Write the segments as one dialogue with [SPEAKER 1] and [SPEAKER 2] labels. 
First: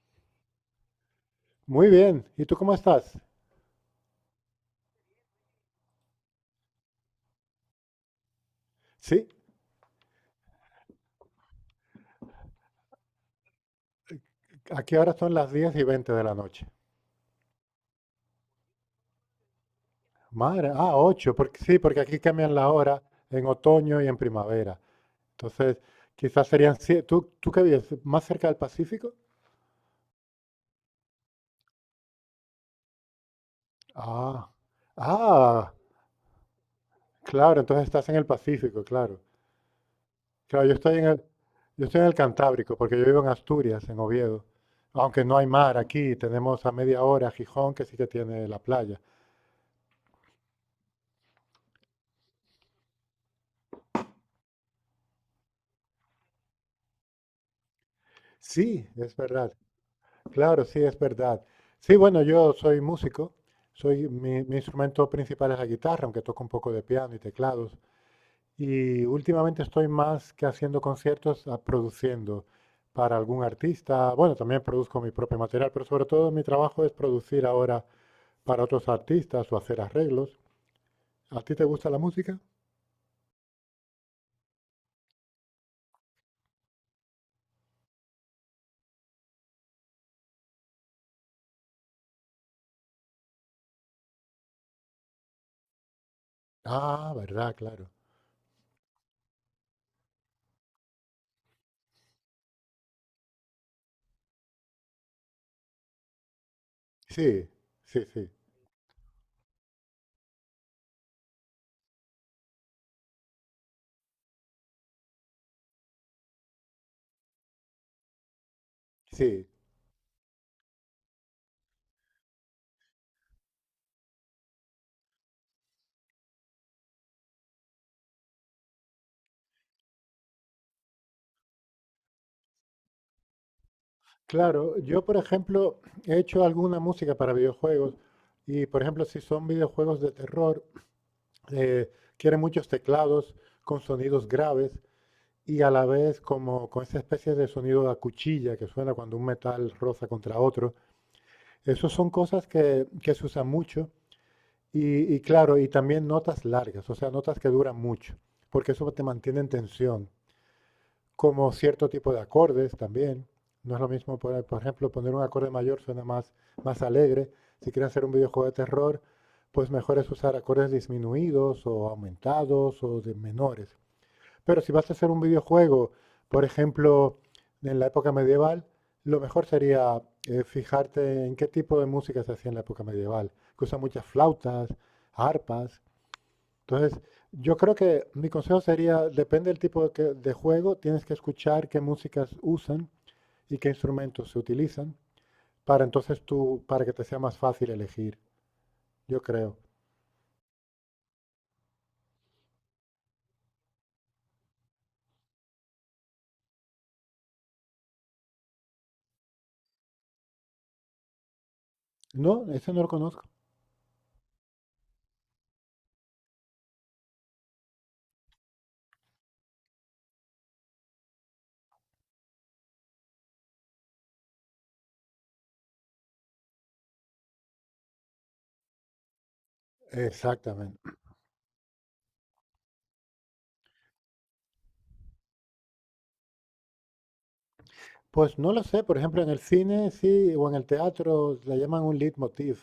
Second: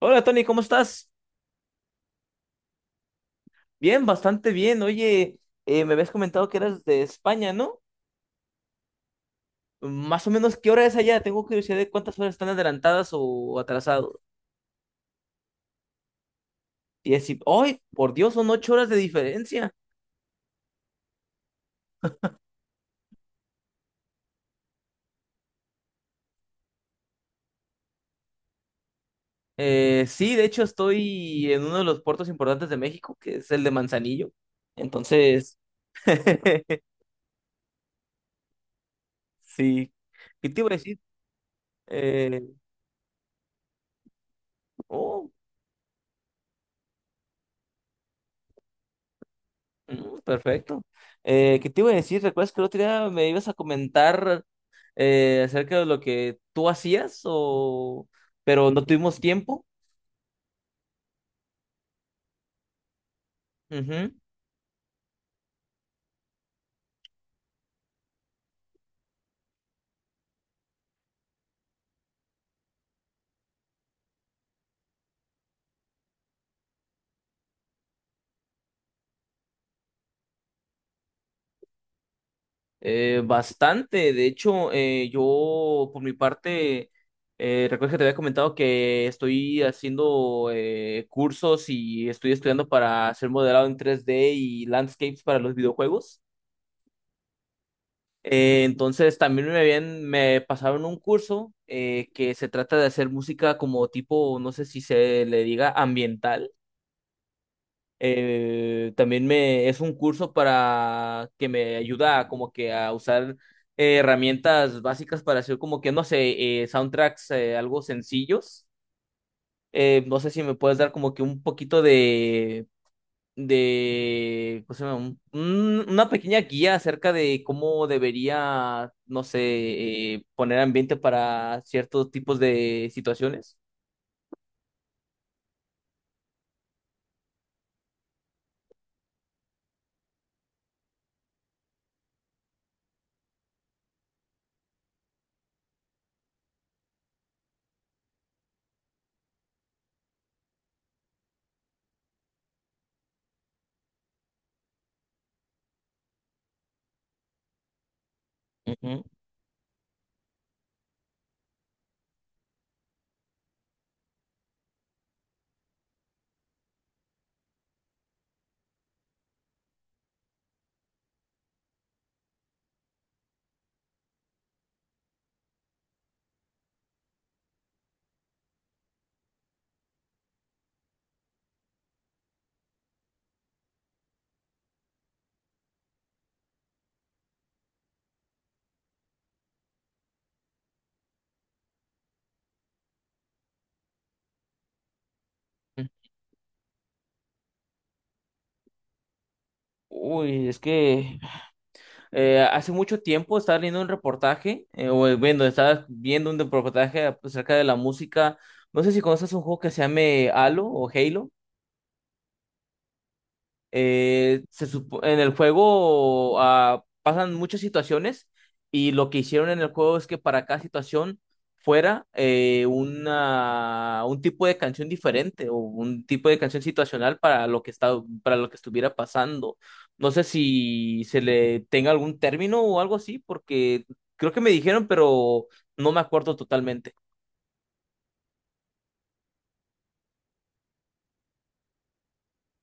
[SPEAKER 1] Hola Tony, ¿cómo estás?
[SPEAKER 2] Muy bien. ¿Y tú cómo estás?
[SPEAKER 1] Bien, bastante bien. Oye, me habías comentado que eras de España, ¿no?
[SPEAKER 2] Sí,
[SPEAKER 1] Más o menos, ¿qué hora es allá? Tengo curiosidad de cuántas horas están adelantadas o atrasadas.
[SPEAKER 2] aquí ahora son las 10 y 20 de la noche.
[SPEAKER 1] Y decir, ¡ay, por Dios, son 8 horas de diferencia!
[SPEAKER 2] Madre, 8, porque, sí, porque aquí cambian la hora en otoño y en primavera. Entonces, quizás serían 7. ¿Tú ¿qué vives? ¿Más cerca del Pacífico?
[SPEAKER 1] Sí, de hecho estoy en uno de los puertos importantes de México, que es el de Manzanillo.
[SPEAKER 2] Ah,
[SPEAKER 1] Entonces,
[SPEAKER 2] ah, claro, entonces estás en el Pacífico, claro.
[SPEAKER 1] sí. ¿Qué te
[SPEAKER 2] Claro,
[SPEAKER 1] iba a decir?
[SPEAKER 2] yo estoy en el
[SPEAKER 1] Eh,
[SPEAKER 2] Cantábrico, porque yo vivo en Asturias, en Oviedo. Aunque
[SPEAKER 1] oh,
[SPEAKER 2] no hay mar aquí, tenemos a media hora Gijón, que sí que tiene la playa.
[SPEAKER 1] mm, perfecto. ¿Qué te iba a decir? ¿Recuerdas que el otro día me ibas a comentar acerca de lo que tú hacías, o... pero no
[SPEAKER 2] Sí, es
[SPEAKER 1] tuvimos
[SPEAKER 2] verdad.
[SPEAKER 1] tiempo?
[SPEAKER 2] Claro, sí, es verdad. Sí, bueno, yo soy músico, soy,
[SPEAKER 1] Ujú.
[SPEAKER 2] mi, mi instrumento principal es la guitarra, aunque toco un poco de piano y teclados. Y últimamente estoy más que haciendo conciertos, a produciendo para algún artista. Bueno, también produzco mi propio material, pero sobre todo mi trabajo es producir ahora para otros artistas o hacer arreglos. ¿A ti te gusta la música?
[SPEAKER 1] Bastante, de hecho, yo por mi parte, recuerdo que te había comentado que estoy haciendo cursos y estoy estudiando para hacer modelado en 3D y landscapes para los videojuegos.
[SPEAKER 2] Ah, verdad, claro.
[SPEAKER 1] Entonces también me pasaron un curso que se trata de hacer música como tipo, no sé si se le diga ambiental.
[SPEAKER 2] Sí, sí, sí,
[SPEAKER 1] También me es un curso para que me ayuda como que a usar herramientas básicas para hacer como que no sé, soundtracks algo sencillos.
[SPEAKER 2] sí.
[SPEAKER 1] No sé si me puedes dar como que un poquito de ¿cómo se llama? Una pequeña guía acerca de cómo debería, no sé, poner ambiente para ciertos tipos de situaciones.
[SPEAKER 2] Claro, yo por ejemplo he hecho alguna música para videojuegos y por ejemplo si son videojuegos de terror, eh, quieren muchos teclados con sonidos graves y a la vez como con esa especie de sonido de cuchilla que suena cuando un metal roza contra otro. Esas son cosas que se usan mucho y claro, y también notas largas, o sea, notas que duran mucho, porque eso
[SPEAKER 1] Ujú.
[SPEAKER 2] te mantiene en tensión como cierto tipo de acordes también. No es lo mismo, poner, por ejemplo, poner un acorde mayor suena más, más alegre. Si quieres hacer un videojuego de terror, pues mejor es usar acordes disminuidos o aumentados o de menores. Pero si vas a hacer un videojuego, por ejemplo, en la época medieval, lo mejor sería fijarte en qué tipo de música se hacía en la época medieval, que usa muchas flautas, arpas, entonces, yo creo que mi consejo sería, depende del tipo de, de juego, tienes que escuchar qué músicas usan y qué instrumentos se utilizan para entonces tú, para que te sea más fácil elegir, yo creo.
[SPEAKER 1] Uy, es que hace mucho tiempo estaba leyendo un reportaje, estaba viendo un reportaje pues, acerca de la música. No sé si conoces un juego que se llame Halo o Halo.
[SPEAKER 2] No, ese no lo conozco.
[SPEAKER 1] En el juego ah, pasan muchas situaciones y lo que hicieron en el juego es que para cada situación fuera un tipo de canción diferente o un tipo de canción situacional para lo que está, para lo que estuviera pasando. No sé
[SPEAKER 2] Exactamente.
[SPEAKER 1] si se le tenga algún término o algo así, porque creo que me dijeron, pero no me acuerdo totalmente.
[SPEAKER 2] Pues no lo sé, por ejemplo, en el cine sí, o en el teatro le llaman un leitmotiv,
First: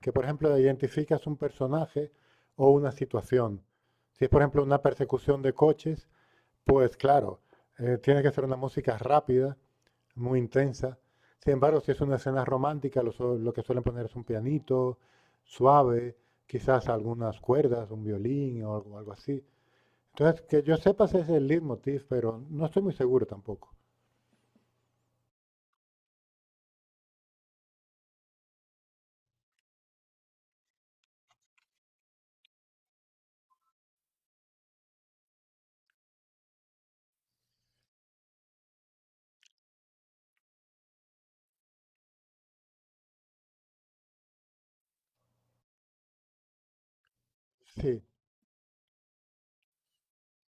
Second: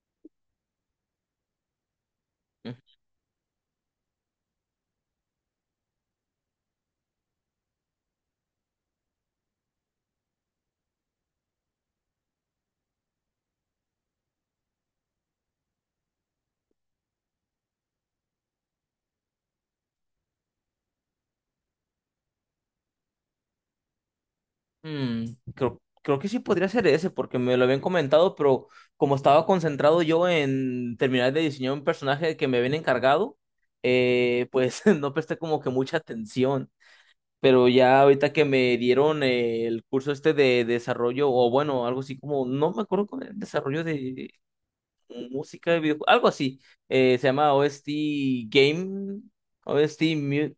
[SPEAKER 2] que por ejemplo identificas un personaje o una situación. Si es por ejemplo una persecución de coches, pues claro, tiene que ser una música rápida muy intensa. Sin embargo, si es una escena romántica, lo que suelen poner es un pianito suave, quizás algunas cuerdas, un violín o algo, algo así. Entonces, que yo sepa ese es el leitmotiv, pero no estoy muy seguro tampoco.
[SPEAKER 1] Mm, creo que sí podría ser ese, porque me lo habían comentado, pero como estaba concentrado yo en terminar de diseñar un personaje que me habían encargado, pues no presté como que mucha atención. Pero ya ahorita que me dieron el curso este de desarrollo, o bueno, algo así como, no me acuerdo con el desarrollo de música de videojuegos, algo así, se llama OST
[SPEAKER 2] Sí.
[SPEAKER 1] Game, OST Mu-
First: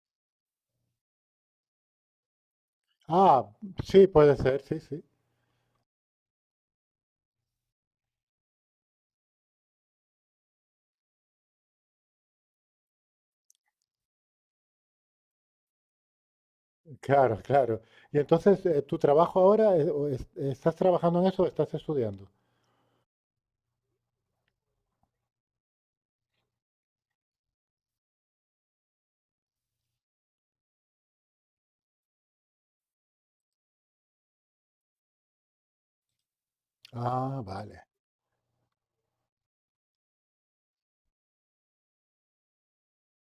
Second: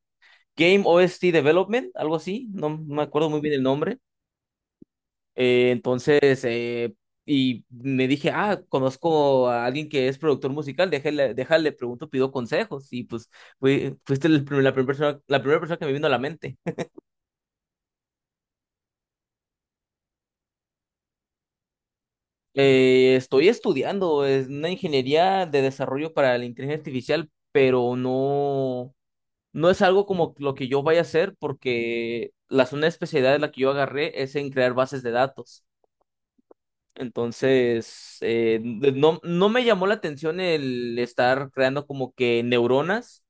[SPEAKER 1] Game OST Development, algo así, no me acuerdo muy
[SPEAKER 2] Ah,
[SPEAKER 1] bien el nombre.
[SPEAKER 2] sí, puede ser, sí, sí.
[SPEAKER 1] Eh, entonces, eh, y me dije, ah, conozco a alguien que es productor musical, déjale, pregunto, pido consejos. Y pues fuiste la primera persona, la primera persona, que me vino a la mente.
[SPEAKER 2] Claro, claro. Y entonces, ¿tu trabajo ahora, estás trabajando en eso o estás estudiando?
[SPEAKER 1] Estoy estudiando es una ingeniería de desarrollo para la inteligencia artificial, pero no, no es algo como lo que yo vaya a hacer porque la zona de especialidad de la que yo agarré es en crear bases de datos.
[SPEAKER 2] Ah, vale.
[SPEAKER 1] Entonces, no, no me llamó la atención el estar creando como que neuronas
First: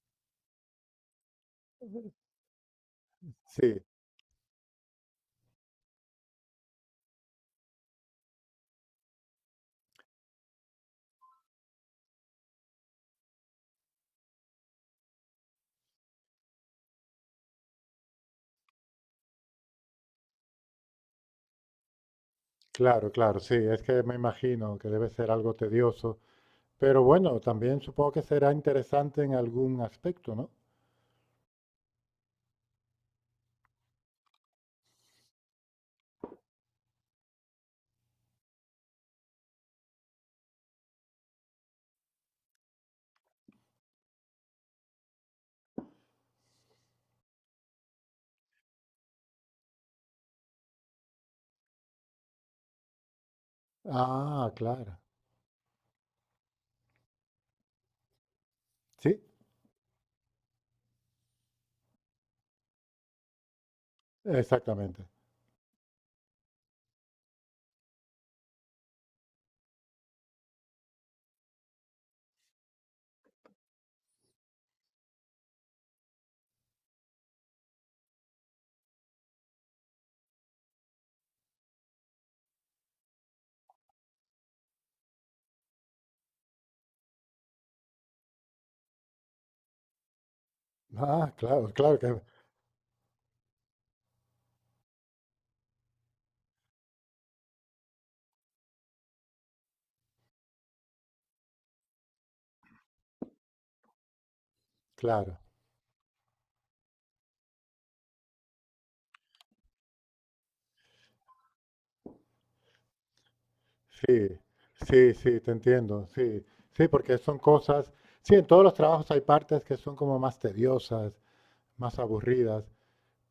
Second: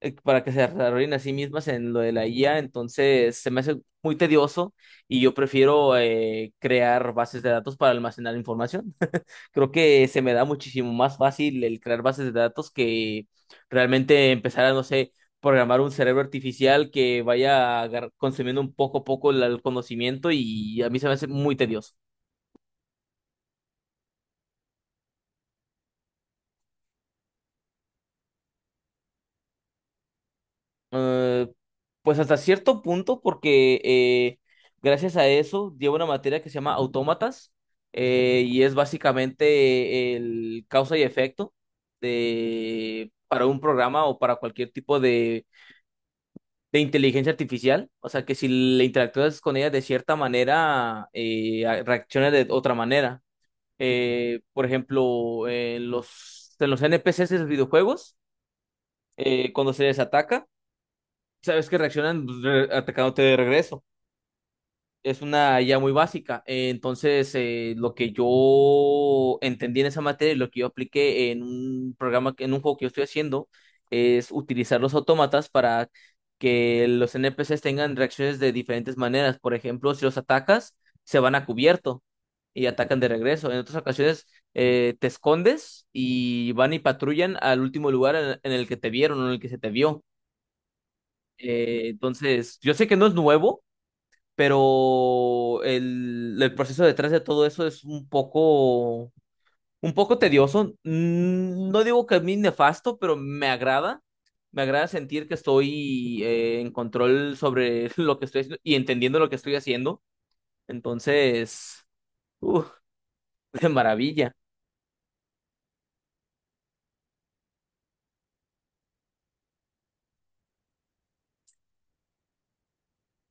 [SPEAKER 1] para que se desarrollen a sí mismas en lo de la IA. Entonces, se me hace
[SPEAKER 2] Sí,
[SPEAKER 1] muy tedioso y yo prefiero crear bases de datos para almacenar información. Creo que se me da muchísimo más fácil el crear bases de datos que realmente empezar a, no sé, programar un cerebro artificial que vaya consumiendo un poco a poco el conocimiento y a mí se me hace muy tedioso.
[SPEAKER 2] claro, claro, sí. Es que me imagino que debe ser algo tedioso. Pero bueno, también supongo que será interesante en algún aspecto, ¿no?
[SPEAKER 1] Eh, pues hasta cierto punto, porque gracias a eso llevo una materia que se llama autómatas, y es básicamente el causa y efecto de, para un programa o para cualquier tipo de inteligencia artificial. O sea, que si le interactúas con ella de cierta manera, reacciona de otra manera.
[SPEAKER 2] Ah,
[SPEAKER 1] Por
[SPEAKER 2] claro.
[SPEAKER 1] ejemplo, en en los N P C's de los videojuegos,
[SPEAKER 2] Sí,
[SPEAKER 1] cuando se les ataca sabes que reaccionan pues, atacándote de regreso.
[SPEAKER 2] exactamente.
[SPEAKER 1] Es una ya muy básica. Entonces, lo que yo entendí en esa materia y lo que yo apliqué en un programa, en un juego que yo estoy haciendo, es utilizar los autómatas para que los NPCs tengan reacciones de diferentes maneras. Por ejemplo, si los atacas, se van a cubierto y atacan de regreso. En otras ocasiones, te escondes y van y patrullan al último lugar en el que te vieron o en el que se te vio.
[SPEAKER 2] Ah, claro,
[SPEAKER 1] Eh,
[SPEAKER 2] claro que,
[SPEAKER 1] entonces, yo sé que no es nuevo, pero el proceso detrás de todo eso es un poco tedioso. Mm, no digo que a mí nefasto, pero me agrada. Me agrada sentir que
[SPEAKER 2] claro.
[SPEAKER 1] estoy en control sobre lo que estoy haciendo y entendiendo lo que estoy haciendo. Entonces, uf, de
[SPEAKER 2] Sí,
[SPEAKER 1] maravilla.
[SPEAKER 2] sí, sí, te entiendo. Sí, sí, porque son cosas. Sí, en todos los trabajos hay partes que son como más tediosas, más aburridas.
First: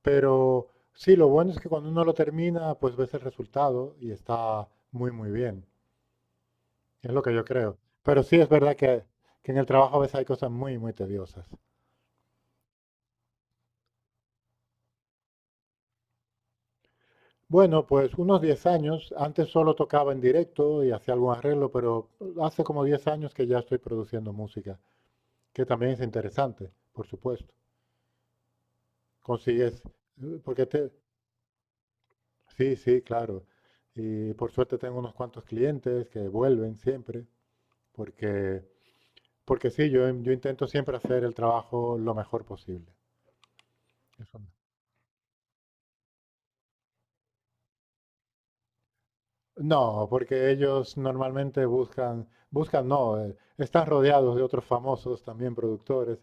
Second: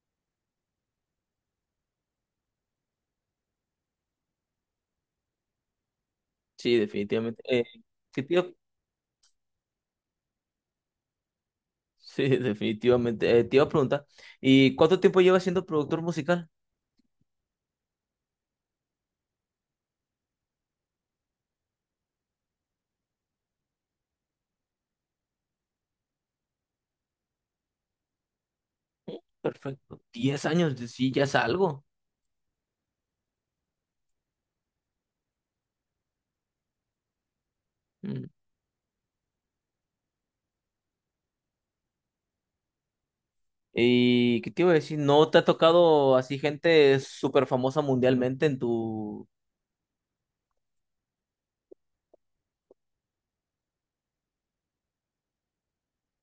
[SPEAKER 2] Pero sí, lo bueno es que cuando uno lo termina, pues ves el resultado y está muy, muy bien.
[SPEAKER 1] Sí,
[SPEAKER 2] Es lo que
[SPEAKER 1] definitivamente.
[SPEAKER 2] yo creo.
[SPEAKER 1] ¿Qué
[SPEAKER 2] Pero
[SPEAKER 1] te
[SPEAKER 2] sí
[SPEAKER 1] iba-
[SPEAKER 2] es verdad que en el trabajo a veces hay cosas muy, muy tediosas.
[SPEAKER 1] Sí, definitivamente. Te iba a preguntar, ¿y cuánto tiempo llevas siendo productor musical?
[SPEAKER 2] Bueno, pues unos 10 años. Antes solo tocaba en directo y hacía algún arreglo, pero hace como 10 años que ya estoy produciendo música, que también es interesante, por supuesto. Consigues,
[SPEAKER 1] Perfecto. diez
[SPEAKER 2] porque
[SPEAKER 1] años,
[SPEAKER 2] te...
[SPEAKER 1] sí, ya es algo.
[SPEAKER 2] Sí, sí, claro. Y por suerte tengo unos cuantos clientes que vuelven siempre,
[SPEAKER 1] Mm.
[SPEAKER 2] porque, porque sí, yo intento siempre hacer el trabajo lo mejor posible. Eso
[SPEAKER 1] ¿Y
[SPEAKER 2] no.
[SPEAKER 1] qué te iba a decir? ¿No te ha tocado así gente súper famosa mundialmente en tu...?
[SPEAKER 2] No, porque ellos normalmente no, están rodeados de otros famosos también productores.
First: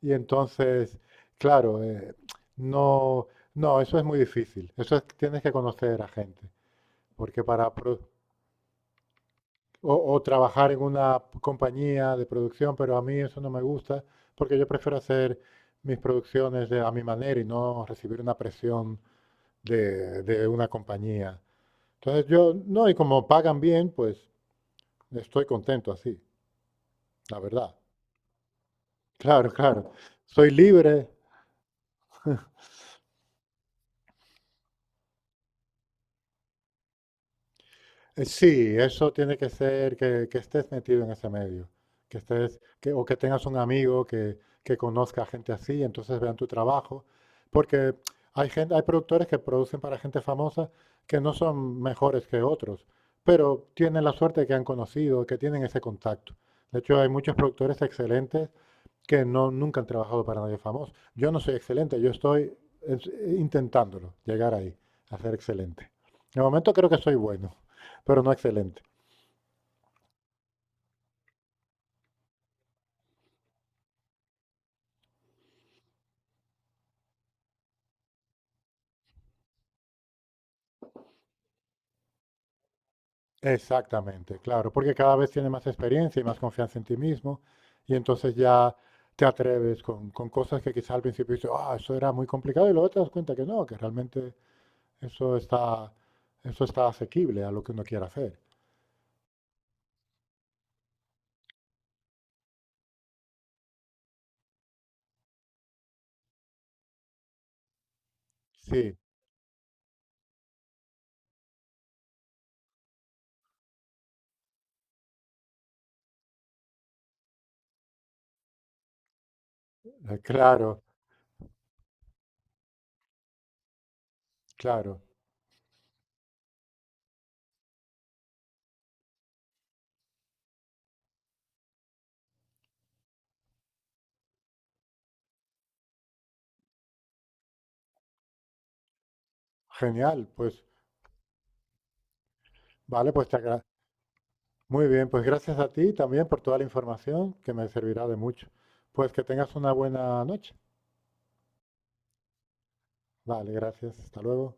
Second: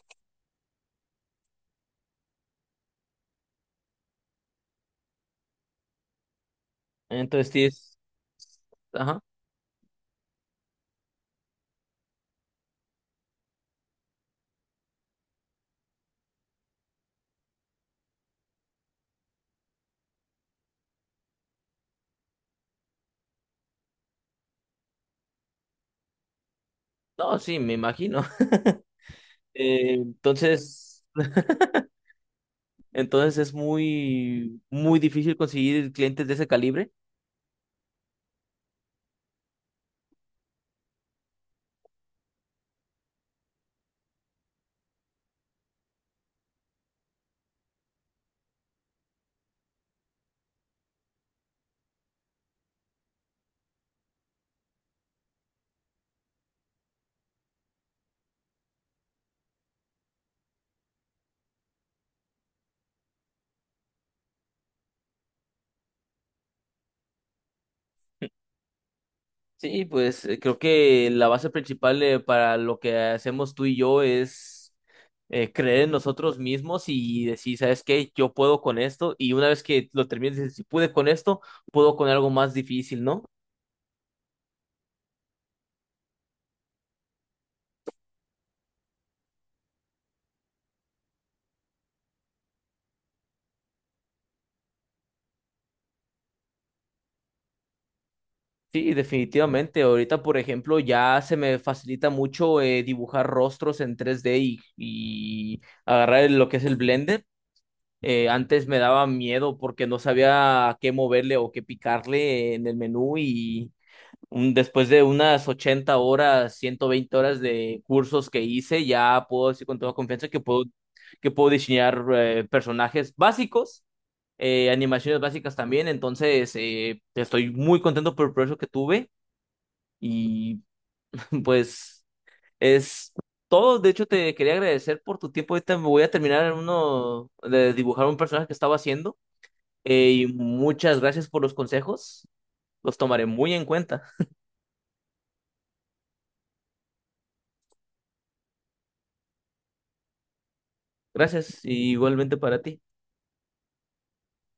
[SPEAKER 2] Y entonces, claro, no, no, eso es muy difícil. Eso es, tienes que conocer a gente, porque
[SPEAKER 1] Entonces, sí
[SPEAKER 2] para
[SPEAKER 1] es...
[SPEAKER 2] pro-
[SPEAKER 1] Ajá.
[SPEAKER 2] o trabajar en una compañía de producción, pero a mí eso no me gusta, porque yo prefiero hacer mis producciones a mi manera y no recibir una presión de una compañía. Entonces yo, no, y como pagan bien, pues estoy contento así,
[SPEAKER 1] No,
[SPEAKER 2] la
[SPEAKER 1] sí, me
[SPEAKER 2] verdad.
[SPEAKER 1] imagino.
[SPEAKER 2] Claro, claro.
[SPEAKER 1] Eh,
[SPEAKER 2] Soy
[SPEAKER 1] entonces,
[SPEAKER 2] libre.
[SPEAKER 1] entonces es muy, muy difícil conseguir clientes de ese calibre.
[SPEAKER 2] Sí, eso tiene que ser que estés metido en ese medio, o que tengas un amigo que conozca gente así, entonces vean tu trabajo, porque hay gente, hay productores que producen para gente famosa que no son mejores que otros, pero tienen la suerte que han conocido, que tienen ese contacto. De hecho, hay muchos productores excelentes que no, nunca han trabajado para nadie famoso. Yo no soy excelente, yo estoy intentándolo, llegar ahí, a ser excelente. De momento creo que soy bueno, pero no excelente.
[SPEAKER 1] Sí, pues creo que la base principal para lo que hacemos tú y yo es creer en nosotros mismos y decir, ¿sabes qué? Yo puedo con esto y una vez que lo termines, dices, si pude con esto, puedo con algo más difícil, ¿no?
[SPEAKER 2] Exactamente, claro, porque cada vez tienes más experiencia y más confianza en ti mismo, y entonces ya te atreves con cosas que quizá al principio dices, ah, eso era muy complicado, y luego te das cuenta que no, que realmente eso está, eso está asequible a lo que uno quiera hacer.
[SPEAKER 1] Sí, definitivamente. Ahorita, por ejemplo, ya se me facilita mucho dibujar rostros en 3D y agarrar lo que es el Blender. Antes me
[SPEAKER 2] Sí,
[SPEAKER 1] daba miedo porque no sabía a qué moverle o qué picarle en el menú. Después de unas 80 horas, 120 horas de cursos que hice, ya puedo decir con toda confianza que
[SPEAKER 2] claro,
[SPEAKER 1] que puedo diseñar personajes básicos,
[SPEAKER 2] claro.
[SPEAKER 1] animaciones básicas también. Entonces, estoy muy contento por el proceso que tuve y pues es todo. De hecho, te quería agradecer por tu tiempo. Ahorita me voy a terminar en uno de dibujar un personaje que estaba haciendo.
[SPEAKER 2] Genial,
[SPEAKER 1] Y
[SPEAKER 2] pues
[SPEAKER 1] muchas gracias por los consejos. Los
[SPEAKER 2] vale,
[SPEAKER 1] tomaré
[SPEAKER 2] pues te
[SPEAKER 1] muy
[SPEAKER 2] agra-
[SPEAKER 1] en cuenta.
[SPEAKER 2] muy bien, pues gracias a ti también por toda la información que me servirá de mucho. Pues que tengas una buena noche.
[SPEAKER 1] Gracias, y igualmente para ti.
[SPEAKER 2] Vale, gracias. Hasta luego.